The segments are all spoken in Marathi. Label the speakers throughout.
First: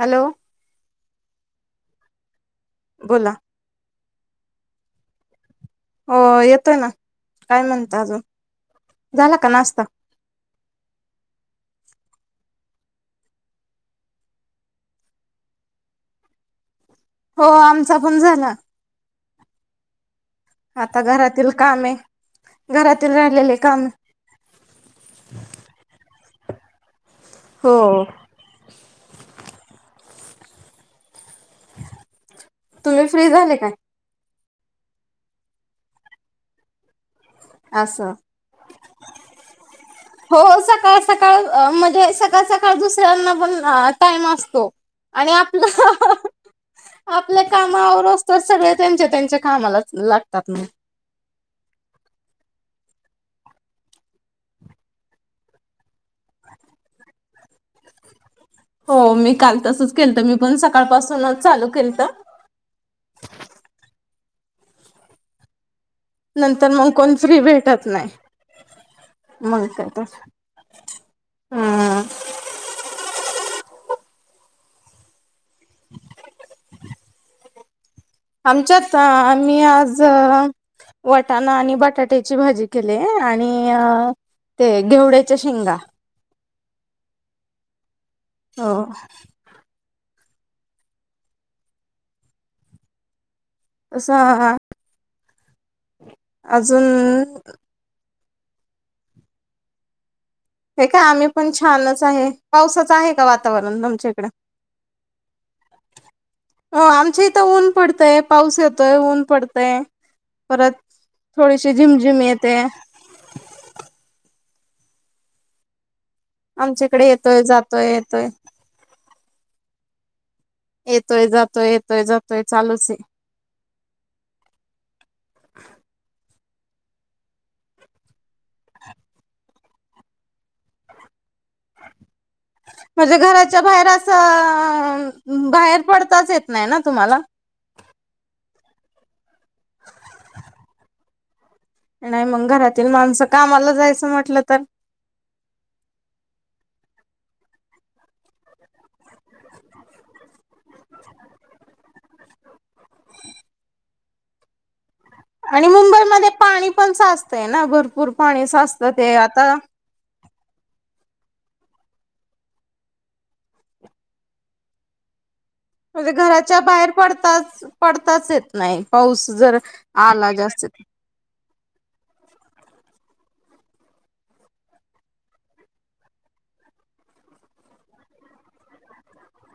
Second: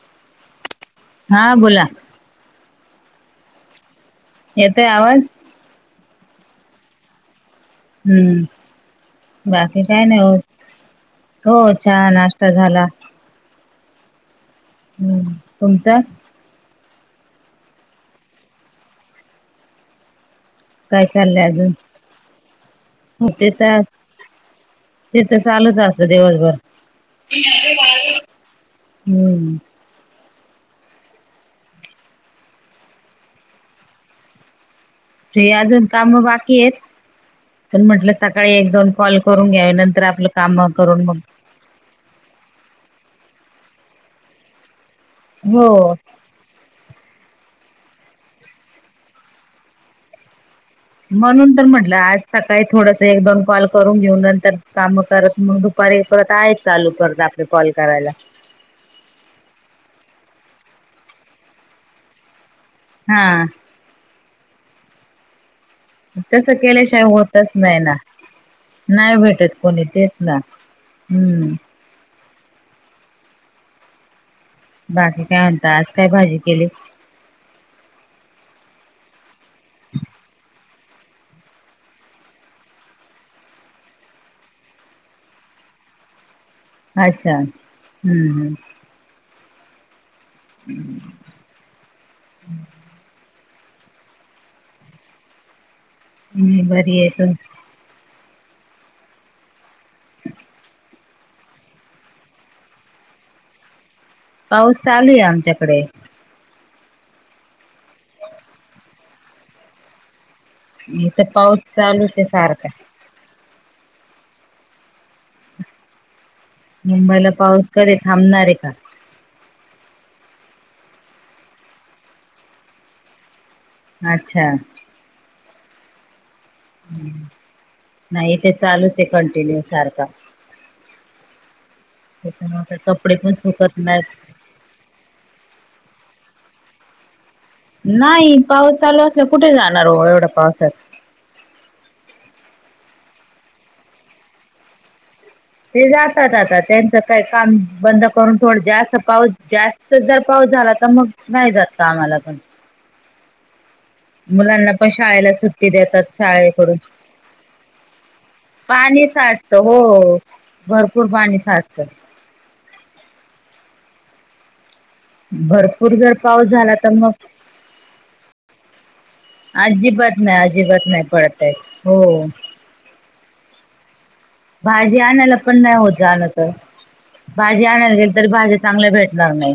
Speaker 1: हॅलो.
Speaker 2: हां बोला.
Speaker 1: बोला.
Speaker 2: येतोय आवाज?
Speaker 1: हो येतोय ना, काय म्हण
Speaker 2: हम्म, बाकी काय ना होत हो चहा नाश्ता झाला. हम्म, तुमचा?
Speaker 1: हो आमचापण झाला. आता
Speaker 2: काय चाललंय
Speaker 1: घरातील
Speaker 2: अजून,
Speaker 1: कामे घरातील
Speaker 2: हो ते
Speaker 1: राहिलेले
Speaker 2: त आज
Speaker 1: कामे
Speaker 2: ते तर चालूच असत दिवसभर
Speaker 1: हो
Speaker 2: हम्म.
Speaker 1: तुम्ही फ्री झाले काय?
Speaker 2: फ्री अजून काम बाकी येत. पण
Speaker 1: असं
Speaker 2: म्हंटलं सकाळी एक दोन कॉल करून घ्यावे नंतर आपलं
Speaker 1: हो
Speaker 2: काम
Speaker 1: सकाळ
Speaker 2: करून मग
Speaker 1: सकाळ अ म्हणजे सकाळ सकाळ दुसऱ्यांनापण टाइम असतो आणि आपला
Speaker 2: हो
Speaker 1: आपले काम आवरोस्तोवर सगळे त्यांच्या त्यांच्या कामालाच लागतात मग
Speaker 2: म्हणून तर म्हटलं आज सकाळी थोडस एक दोन कॉल करून घेऊन नंतर काम करत मग दु परे परत आहेस चालू परत आपले कॉल करायला.
Speaker 1: हो मी काल तसच केलत मी पण सकाळपासूनच चालू केलत
Speaker 2: हा. तसं
Speaker 1: नंतर मग
Speaker 2: केल्याशिवाय
Speaker 1: कोण फ्री
Speaker 2: होतच नाही
Speaker 1: भेटत
Speaker 2: ना नाय भेटत
Speaker 1: मग
Speaker 2: कोणी
Speaker 1: काय तर
Speaker 2: तेच ना, हम्म. बाकी काय म्हणता, आज काय भाजी केली?
Speaker 1: आमच्यात अ आम्ही आज वटाणा आणि बटाट्याची भाजी केले आणि अ ते घेवड्याच्या शेंगा
Speaker 2: अच्छा, हम्म हम्म.
Speaker 1: [unintelligible]
Speaker 2: [inaudible]
Speaker 1: असा आआ
Speaker 2: मी
Speaker 1: अजून
Speaker 2: बरी ये तु?
Speaker 1: हे काय आम्ही पण छानच आहे, पावसाच आहे का वातावरण तुमच्या इकड?
Speaker 2: पाऊस चालूये आमच्याकडे
Speaker 1: हो आमच्या इथं ऊन पडतंय, पाऊस येतोय ऊन पडतय. परत
Speaker 2: इथं पाऊस
Speaker 1: थोडीशी
Speaker 2: चालूच
Speaker 1: झिमझिम
Speaker 2: आहे
Speaker 1: येते.
Speaker 2: सारखा
Speaker 1: आमच्याकडे
Speaker 2: मुंबईला
Speaker 1: येतोय
Speaker 2: पाऊस
Speaker 1: जातोय
Speaker 2: कधी
Speaker 1: येतोय
Speaker 2: थांबणार आहे का.
Speaker 1: येतोय जातोय येतोय जातोय चालूच ये.
Speaker 2: अच्छा. नाही इथे चालूच आहे कंटिन्यू सारखा त्याच्यामुळे काय कपडे
Speaker 1: म्हणजे
Speaker 2: पण
Speaker 1: घराच्या
Speaker 2: सुकत
Speaker 1: बाहेर असं
Speaker 2: नाहीत
Speaker 1: अअअअ बाहेर पडताच येत नाही ना तुम्हाला?
Speaker 2: नाही पाऊस चालू असला कुठे जाणार हो एवढ्या पावसात.
Speaker 1: नाही मंग घरातील माणसं कामाला जायचं म्हटलं तर
Speaker 2: ते जातात आता त्यांचं काय काम बंद करून थोड जास्त पाऊस जास्त जर पाऊस झाला तर मग नाही जात कामाला पण मुलांना पण शाळाळेला
Speaker 1: आणि
Speaker 2: सुट्टी देतात
Speaker 1: मुंबईमध्ये पाणी
Speaker 2: शाळेकडून
Speaker 1: पण साचतंय ना भरपूर पाणी साचतं
Speaker 2: पाणी
Speaker 1: ते
Speaker 2: साटत
Speaker 1: आता
Speaker 2: हो भरपूर पाणी साठत. बरं
Speaker 1: म्हणजे घराच्या बाहेर पडताच पडताच येत नाही पाऊस जर
Speaker 2: अजिबात
Speaker 1: आला
Speaker 2: नाही
Speaker 1: जास्त.
Speaker 2: अजिबात नाही पडतय हो. भाजी आणायला पण नाही होत झालं तर. भाजी आणायला गेल तरी भाजी चांगल्या भेटणार नाही.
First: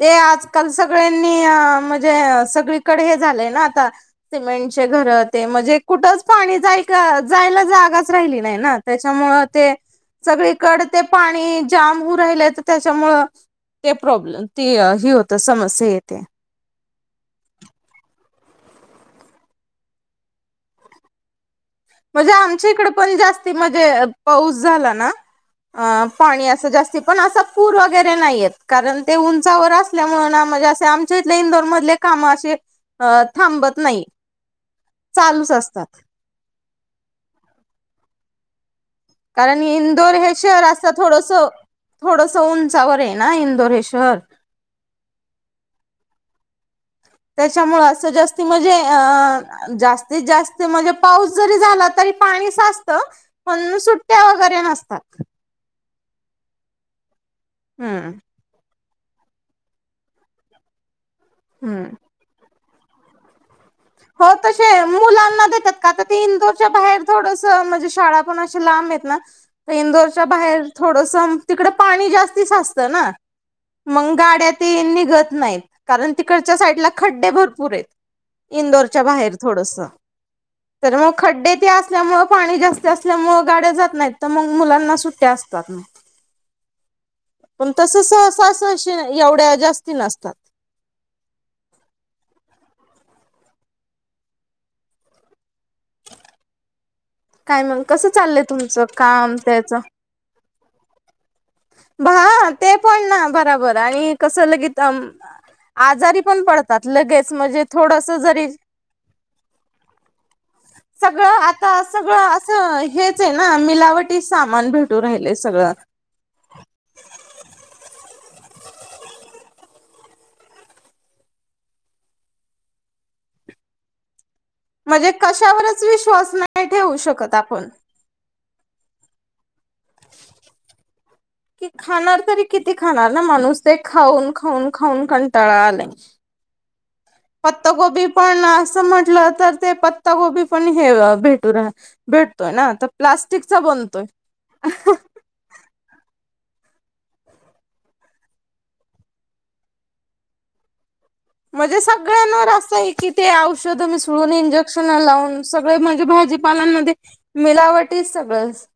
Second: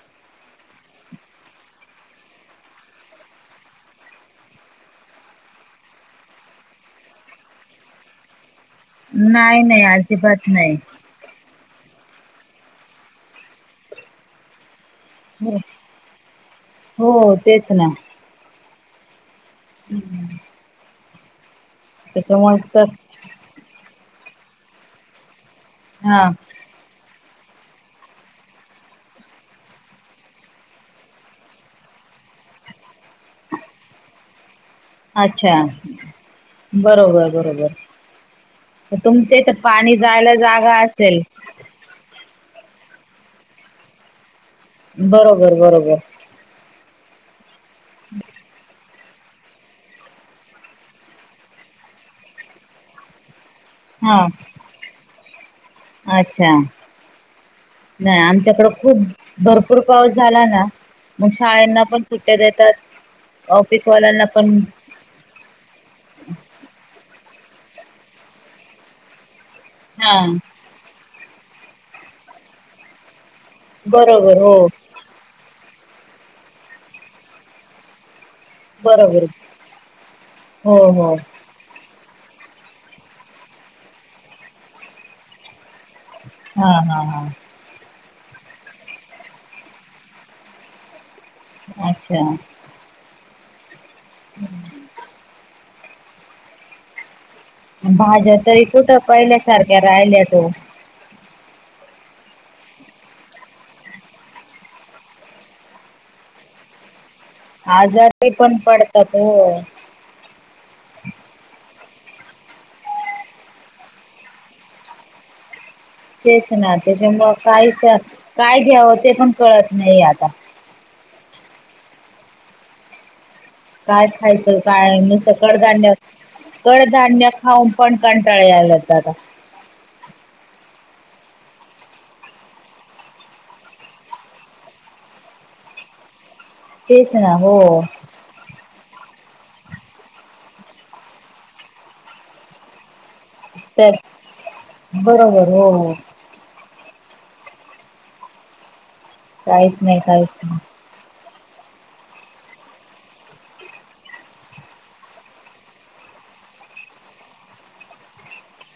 Speaker 1: ते आजकाल सगळ्यांनी आ म्हणजे सगळीकडे हे झालंय ना आता सिमेंटचे घर ते म्हणजे कुठंच पाणी जाय का जायला जागाच राहिली नाही ना. त्याच्यामुळं
Speaker 2: नाही
Speaker 1: ते
Speaker 2: नाही अजिबात नाही
Speaker 1: सगळीकडं ते पाणी जाम होऊ राहिलं तर त्याच्यामुळं ते प्रॉब्लेम ती ही हो तर समस्या येते.
Speaker 2: हो तेच ना. हम्म हम्म.
Speaker 1: म्हणजे आमच्या
Speaker 2: तर
Speaker 1: इकडे पण जास्ती म्हणजे पाऊस झाला ना अ
Speaker 2: हां
Speaker 1: पाणी असं जास्ती पण असा पूर वगैरे नाहीे येत कारण ते उंचावर असल्यामुळे ना म्हजे असे आमच्या इथले इंदोर मधले कामं अशी अ थांबत नाही. चालूच
Speaker 2: अच्छा
Speaker 1: असतात.
Speaker 2: बरोबर बरोबर तर तुमच्या इथ
Speaker 1: कारण
Speaker 2: पाणी
Speaker 1: इंदोर
Speaker 2: जायला जागा असेल.
Speaker 1: थोडसा उंचावर आहे ना इंदोर हे शहर.
Speaker 2: बरोबर बरोबर.
Speaker 1: त्याच्यामुळे असं जास्ती म्हणजे ए अम जास्तीत जास्ती म्हणजे पाऊस जरी झाला तरी पाणी साजतं पण सुट्टया
Speaker 2: हां
Speaker 1: वगैरे नसतात.
Speaker 2: अच्छा
Speaker 1: हम्म
Speaker 2: नाही आम च्याकडे खूप भरपूर पाऊस झाला ना मग शाळेंना
Speaker 1: हम्म
Speaker 2: पण सुट्टया देतात. ऑफिसवाल्यांना
Speaker 1: हो
Speaker 2: पण
Speaker 1: तशे मुलांना देतात का तर ते इंदोरच्या बाहेर थोडसा म्हणजे शाळा पण अशी लांब आहेत ना इंदोरच्या
Speaker 2: हां
Speaker 1: बाहेर थोडंसं तिकडं पाणी जास्ती साचतं ना. मग
Speaker 2: बरोबर
Speaker 1: गाड्या
Speaker 2: हो
Speaker 1: तीन निघत नाहीत कारण तिकडच्या साईडला खड्डे भरपूर आहेत इंदोरच्या
Speaker 2: बरोबर
Speaker 1: बाहेर थोडसा
Speaker 2: हो
Speaker 1: तर मग
Speaker 2: हो
Speaker 1: खड्डे ते असल्यामुळे पाणी जास्त असल्यामुळे गाड्या जात नाहीत तर मग मुलांना सुट्टया असतात म.
Speaker 2: हा हा हा.
Speaker 1: पण तसं सहसा सहशे एवढ्या जास्ती नसतात.
Speaker 2: अच्छा. [unintelligible]
Speaker 1: काय मग कसं
Speaker 2: भाज्या
Speaker 1: चाललंय
Speaker 2: तरी
Speaker 1: तुमचं
Speaker 2: कुठं
Speaker 1: काम
Speaker 2: पहिल्यासारख्या
Speaker 1: त्याचं
Speaker 2: राहिलेत ओ.
Speaker 1: भा हा ते पण ना बराबर आणि कसं लगित अम आ आजारी पण पड तात लगेच म्हणजे थोडस
Speaker 2: आजारी
Speaker 1: जरी
Speaker 2: पण पडतात हो.
Speaker 1: सगळं आता सगळं असं हेच आहे ना मिलावटी सामान भेटू राहिलय सगळं.
Speaker 2: तेच ना त्याच्यामुळं काही तर काही द्यावं ते पण कळत नाहीये आता. काय खायचं काय
Speaker 1: म्हणजे
Speaker 2: नुसतं
Speaker 1: कशावरच
Speaker 2: कडधान्य
Speaker 1: विश्वास नाही ठेवू
Speaker 2: कडधान्य
Speaker 1: शकत
Speaker 2: खाऊन
Speaker 1: आपण
Speaker 2: पण कंटाळा यायलत आता.
Speaker 1: कि खाणार तरी किती खाणार ना माणूस ते खाऊन खाऊन खाऊन कंटाळा आलाय.
Speaker 2: तेच ना. हो
Speaker 1: पत्तागोबी पण असं म्हटलं तर ते पत्तागोबी पण हे अ.. भेटू राहाल.. भेटतोय ना, आता प्लास्टिकचा
Speaker 2: तर
Speaker 1: बनतोय. अहह
Speaker 2: बरोबर हो. काहीच नाही काहीच नाही.
Speaker 1: म्हणजे सगळ्यांवर असं आहे की ते औषध मिसळून, इंजेक्शन लावून, सगळे म्हणजे भाजी पालांमध्ये मिलावटीच सगळंच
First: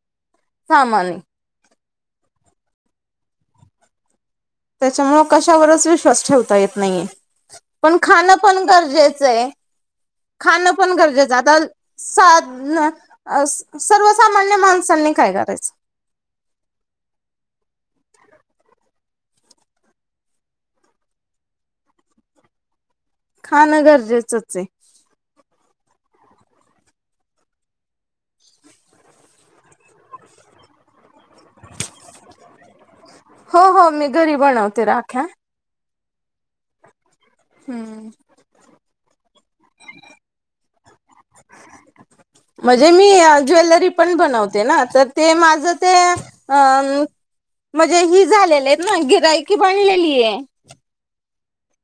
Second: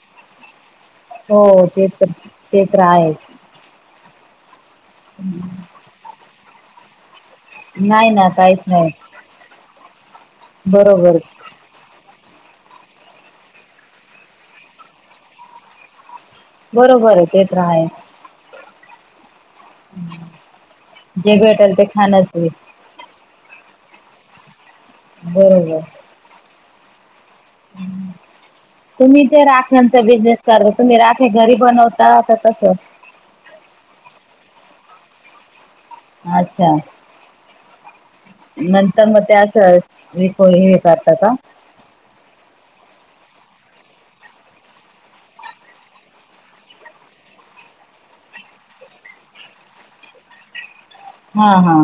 Speaker 1: सामानये.
Speaker 2: हो हो ते तर, ते तर आहेच.
Speaker 1: त्याच्यामुळ कशावरच विश्वास ठेवता येत नाहीये. पन
Speaker 2: नाही ना
Speaker 1: खाणं पण
Speaker 2: काहीच नाही
Speaker 1: गरजेचं ये, खानं पन
Speaker 2: बरोबर
Speaker 1: गरजेचं आता साध न अ.. सर्वसामान्य माणसांनी काय करायचं?
Speaker 2: बरोबर ते तर हाये. जे भेटल ते खाण्याच
Speaker 1: खाणं गरजेचंच ऐ.
Speaker 2: बरोबर. हम्म. तुम्ही ते राख्यांचा बिझनेस कर, तुम्ही राख्या घरी बनवता का कस?
Speaker 1: हो हो मी घरी बणवते राख्या.
Speaker 2: अच्छा. नंतर मग त्या आसं विकून हे करता का?
Speaker 1: मजे मी अ.. ज्वेलरी पण बनवते ना तर ते माझं ते अ मजे ही झालेली हेत ना गिर्‍हाईक बणलेली ये.
Speaker 2: हा हा.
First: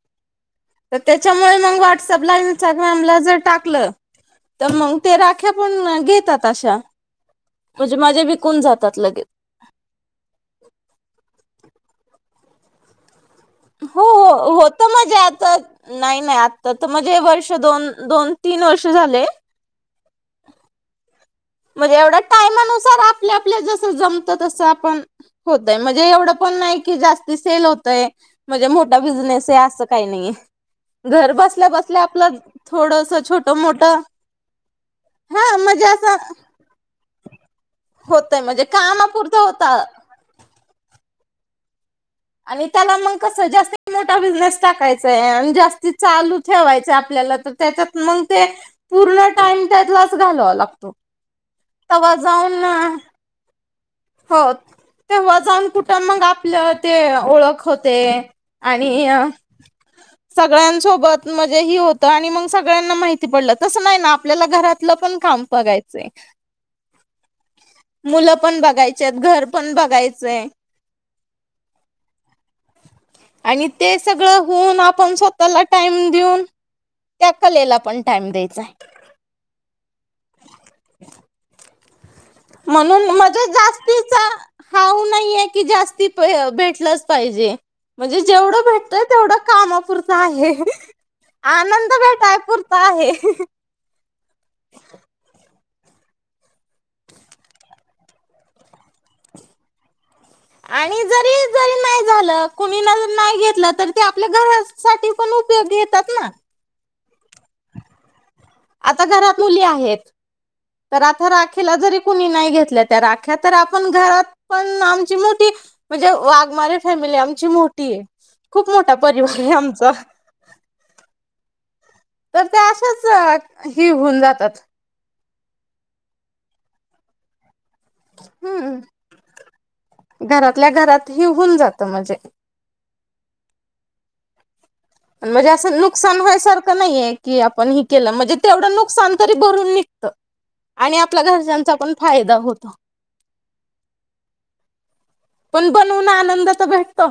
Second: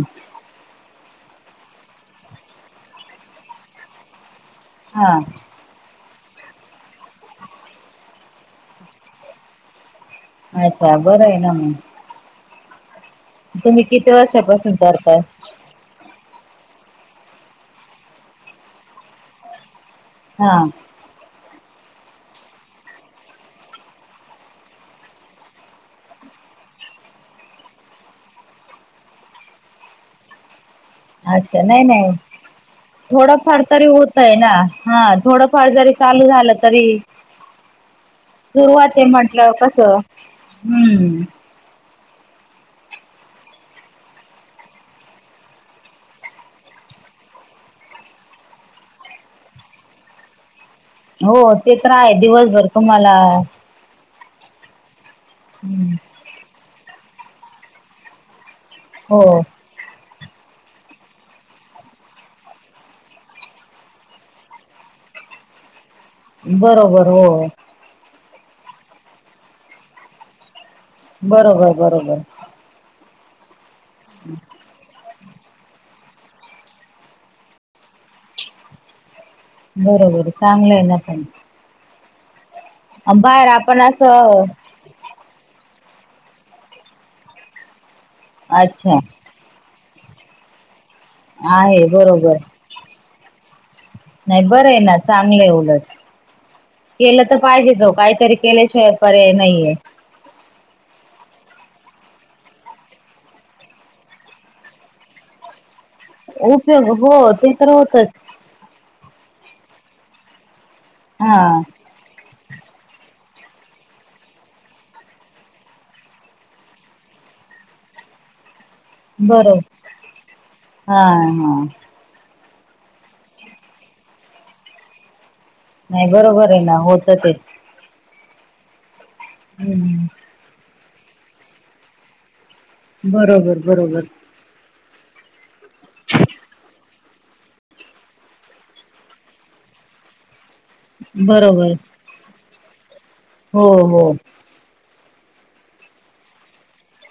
Speaker 1: त त्याच्यामुळे मंग व्हॉट्सअपला, इंस्टाग्राम ला जर टाकलं त मंग
Speaker 2: हा
Speaker 1: ते राख्या पण न घेतात अशा, म्हजे माझ्या विकून जातात लगे.
Speaker 2: अच्छा, बरं आहे ना म. तुम्ही
Speaker 1: हो
Speaker 2: किती
Speaker 1: हो
Speaker 2: वर्षापासून
Speaker 1: होत म्हणजे
Speaker 2: करताय?
Speaker 1: आता नाही नाही आत्ता त म्हणजे वर्ष दोन, दोन- तीन वर्ष झाले......
Speaker 2: हा.
Speaker 1: मग एवढा टायमानुसार आपल्या, आपल्या जसं जमतं तस आपण...... होतय म्हणजे एवढं पण नाही की जास्ती सेल होतय.... म्हजे मोठा बिझनेसये आसं काही नाही ये. घर
Speaker 2: अच्छा
Speaker 1: बसल्या -
Speaker 2: नाही
Speaker 1: बसल्या
Speaker 2: नाही
Speaker 1: आपलं थोडस छोट
Speaker 2: थोडंफार
Speaker 1: मोट
Speaker 2: तरी होतय ना हा थोडंफार जरी चालू झालं तरी......
Speaker 1: होतय म्हणजे
Speaker 2: सुरुवात ये
Speaker 1: कामापुरतं
Speaker 2: म्हंटल्या व
Speaker 1: होत
Speaker 2: कसं हम्म
Speaker 1: आणि त्याला मंग कसं जास्त मोठा बिझनेस टाकायचाय आणि जास्ती चालू ठेवायचं आपल्याला त..... त्याच्यात मग ते पूर्ण टाइम त्यातलाच घालाव लागतो
Speaker 2: हो ते तर आहे.,
Speaker 1: तवा
Speaker 2: दिवसभर
Speaker 1: जाऊन
Speaker 2: तुमाला....... आ......
Speaker 1: हो तेवा जान कुठं मंग आपल ते, ओळख होते. आणि अ....
Speaker 2: हो
Speaker 1: सगळ्यांसोबत म्हणजे ही होतं आणि मग सगळ्यांना माहिती पडलं तसं नाही ना आपल्याला घरात.... लपन खांम बघायचे..
Speaker 2: बरोबर हो.
Speaker 1: मुलं पण बघायचे हेत, घर पण बघायचंय
Speaker 2: बरोबर बरोबर.
Speaker 1: आणि ते सगळं होऊन आपण स् त्याला टाइम देऊन, त्या कलेला पण टाइम द्यायचं आहे.
Speaker 2: बरं बरं, चांगलं आहे ना पण
Speaker 1: म्हणून
Speaker 2: बाहेर
Speaker 1: मजं
Speaker 2: आपण
Speaker 1: जास्तीचा
Speaker 2: असं
Speaker 1: हाव नाहीे आहे की, जास्ती भेटलंच पाहिजे. म्हणजे जेवढं
Speaker 2: अच्छा
Speaker 1: भेटतोय तेवढं कामापुरता आहे.
Speaker 2: आहे
Speaker 1: आनंद भेटाय
Speaker 2: बरोबर
Speaker 1: पुरता आहे.
Speaker 2: चांगलंय उलट. केलं त पाहिजे ओ काहीतरी केल्याशिवाय पर्याय नाहीे आहे.
Speaker 1: आणि जरी जरी नाही झालं. कुणी ना नाही घेतलं तरी ते आपल्या गवस साठी पण उपयोगी येतात ना,
Speaker 2: उपयोग हो, ते तर होतच.
Speaker 1: आता घरात मुली आहेत. तर आता
Speaker 2: हा
Speaker 1: राखीला जरी कुणी नाही घेतल्या त्या राख्या तर, आपण घरात पण आमची मोठी म्हणजे वाघमारे फॅमिली आमची मोठी हे. खूप मोठा परिवार आहे
Speaker 2: बरोबर
Speaker 1: आमचा.
Speaker 2: हा हा,
Speaker 1: तर त्या अशाच हे होऊन जातात.
Speaker 2: नाही बरोबर हे ना, होतं ते
Speaker 1: हम्म,
Speaker 2: हम्म,
Speaker 1: घरातल्या घरात हि होऊन जातं. म्हणजे
Speaker 2: बरोबर बरोबर
Speaker 1: म्हणजे असं नुकसान व्हायसारखं नाहीये. कि आपण हि केलं. म्हणजे तेवढं नुकसान तरी भरून निघतं. आणि आपल्या
Speaker 2: बरोबर
Speaker 1: घरच्यांचा पण फायदा होतो.
Speaker 2: हो हो.
Speaker 1: पण बनवून आनंद त भेटतो.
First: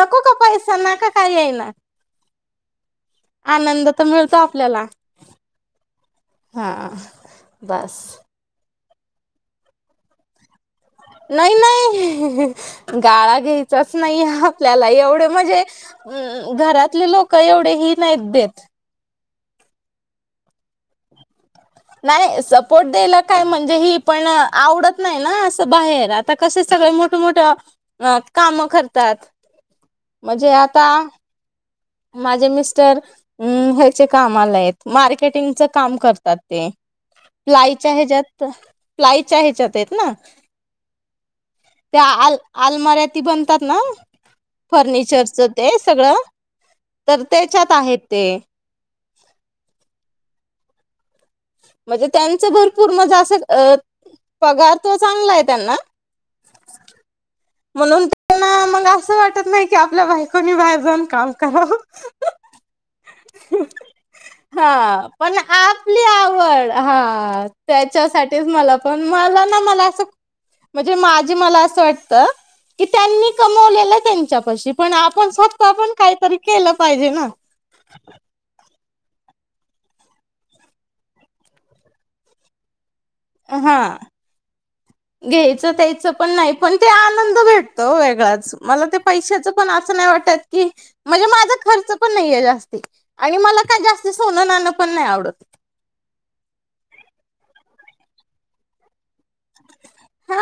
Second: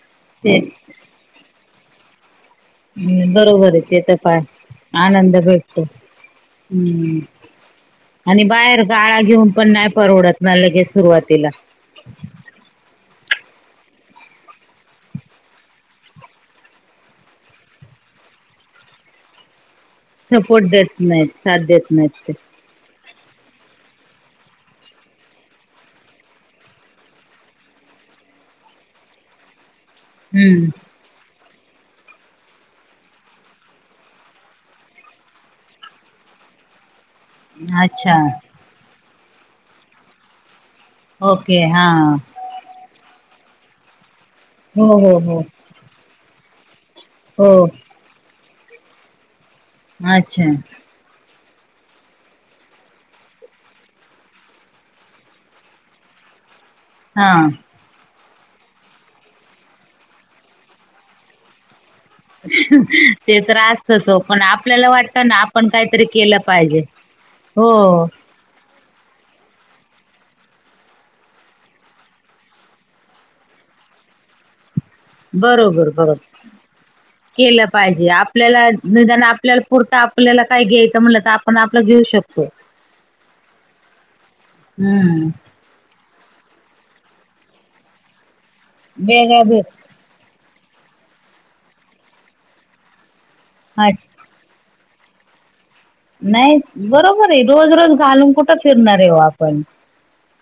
Speaker 1: नको का
Speaker 2: ते
Speaker 1: पैसा नका काही आहे ना,
Speaker 2: हम, बरोबर आहे
Speaker 1: आनंद
Speaker 2: ते
Speaker 1: तर
Speaker 2: त
Speaker 1: मिळतो
Speaker 2: पाय,
Speaker 1: आपल्याला
Speaker 2: आनंद भेटतो.
Speaker 1: हा
Speaker 2: हम्म,
Speaker 1: बस
Speaker 2: आणि बाहेर गाळा घेऊन पण नाही परवडत. मा लगेस सुरवातीला
Speaker 1: [unintelligible] गाळा घ्यायचाच नाही आपल्याला एवढं म्हणजे हम, घरातले लोक एवढे ही नाही देत.
Speaker 2: सपोर्ट देत नाहीत. साथ देत नाहीत ते
Speaker 1: नाही सप पोर्ट द्यायला काय म्हणजे ही पण आवडत नाही ना, असं बाहेर. आता कसे सगळे मोठं मोठं अ, काम करतात. म्हणजे
Speaker 2: हम्म
Speaker 1: आता माझे मिस्टर हम्म, ह्याचे कामाला आहेत. मार्केटिंगच काम करतात ते. प्लाईच्या
Speaker 2: अच्छा
Speaker 1: ह्याच्यात, प्लाईच्या ह्याच्यात आहेत ना,
Speaker 2: ओके हा
Speaker 1: त्या आल आलमाऱ्या ती बनतात ना,
Speaker 2: हो हो हो
Speaker 1: फर्निचरचं ते सगळं तर
Speaker 2: हो
Speaker 1: त्याच्यात आहेत ते.
Speaker 2: अच्छा.
Speaker 1: म्हणजे त्यांचं भरपूर म्हणजे असं पगार तो चांगला आहे त्यांना.
Speaker 2: हा,
Speaker 1: म्हणून त्यांना मग असं वाटत नाही की, आपल्या बायकोनी बाहेर जाऊन काम करावं.
Speaker 2: ते तर असतंच ओ, पण आपल्याला वाटतं ना आपण काहीतरी केलं पाहिजे.
Speaker 1: प हा
Speaker 2: हो
Speaker 1: त्यांच्यासाठीच मला पण मला ना मला असं म्हणजे माझे मला असं वाटत की त्यांनी कमवलेलं त्यांच्यापाशी पण आ- आपण स्वतः
Speaker 2: बरोबर
Speaker 1: पण
Speaker 2: बरोबर
Speaker 1: काहीतरी केलं पाहिजे ना.
Speaker 2: केलं पाहिजे आपल्याला निदान आपल्याला पुरंत आपल्याला काय घ्यायचं म्हटलं तर आपण आपलं घेऊ शकतो.
Speaker 1: हा हा
Speaker 2: हम्म
Speaker 1: त्याचं पण नाही पण ते आनंद भेटत ओ वेगलाच मला ते
Speaker 2: वेगळ्या
Speaker 1: पैशाच
Speaker 2: भे
Speaker 1: पण, असं नाही वाटत की म्हणजे माझ खर्च पण नाहीये जास्ती आणि मला- काय
Speaker 2: अच्छा!
Speaker 1: जास्ती सोनं नाण पण नाही आवडतं ‌.
Speaker 2: नाही बरोबर आहे. रोज रोज घालून कुठं फिरणार आहे हो आपण
Speaker 1: हा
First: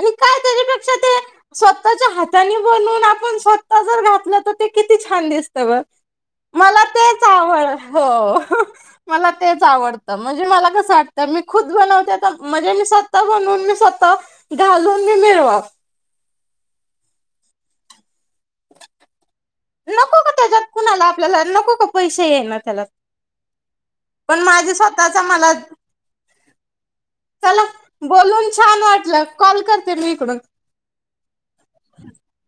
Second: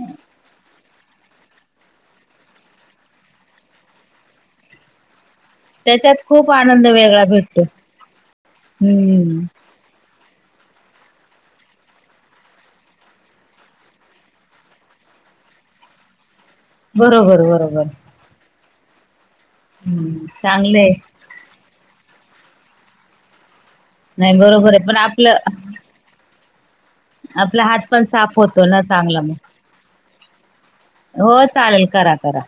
Speaker 1: मी काय त्यांच्यापेक्षा ते स्वतःच्या हाताने बनवून आपण स्वतः जर घातलं तर ते किती छान दिसत.
Speaker 2: त्यांच्यात खूप आनंद वेगळा भेटतो हम्म.
Speaker 1: आवडत म्हणजे मला कसं वाटत मी खुद बनवते तर म्हणजे मी स्वतः बनवून मी स्वतः घालून मी मिरवाव.
Speaker 2: बरोबर बरोबर
Speaker 1: नको
Speaker 2: हम्म
Speaker 1: का त्यांच्यात
Speaker 2: चांगलंय
Speaker 1: कुणाला आपल्याला नको का पैसे ये ना त्याला.
Speaker 2: नाही
Speaker 1: पण
Speaker 2: बरोबर
Speaker 1: माझे
Speaker 2: आहे पण
Speaker 1: स्वतःचा
Speaker 2: आपलं
Speaker 1: मला, चला
Speaker 2: आपला हात पण साफ
Speaker 1: बोलून
Speaker 2: होतो ना
Speaker 1: छान
Speaker 2: चांगला
Speaker 1: वाटलं
Speaker 2: मग
Speaker 1: कॉल करते मी इकडून-
Speaker 2: हो चालेल करा करा.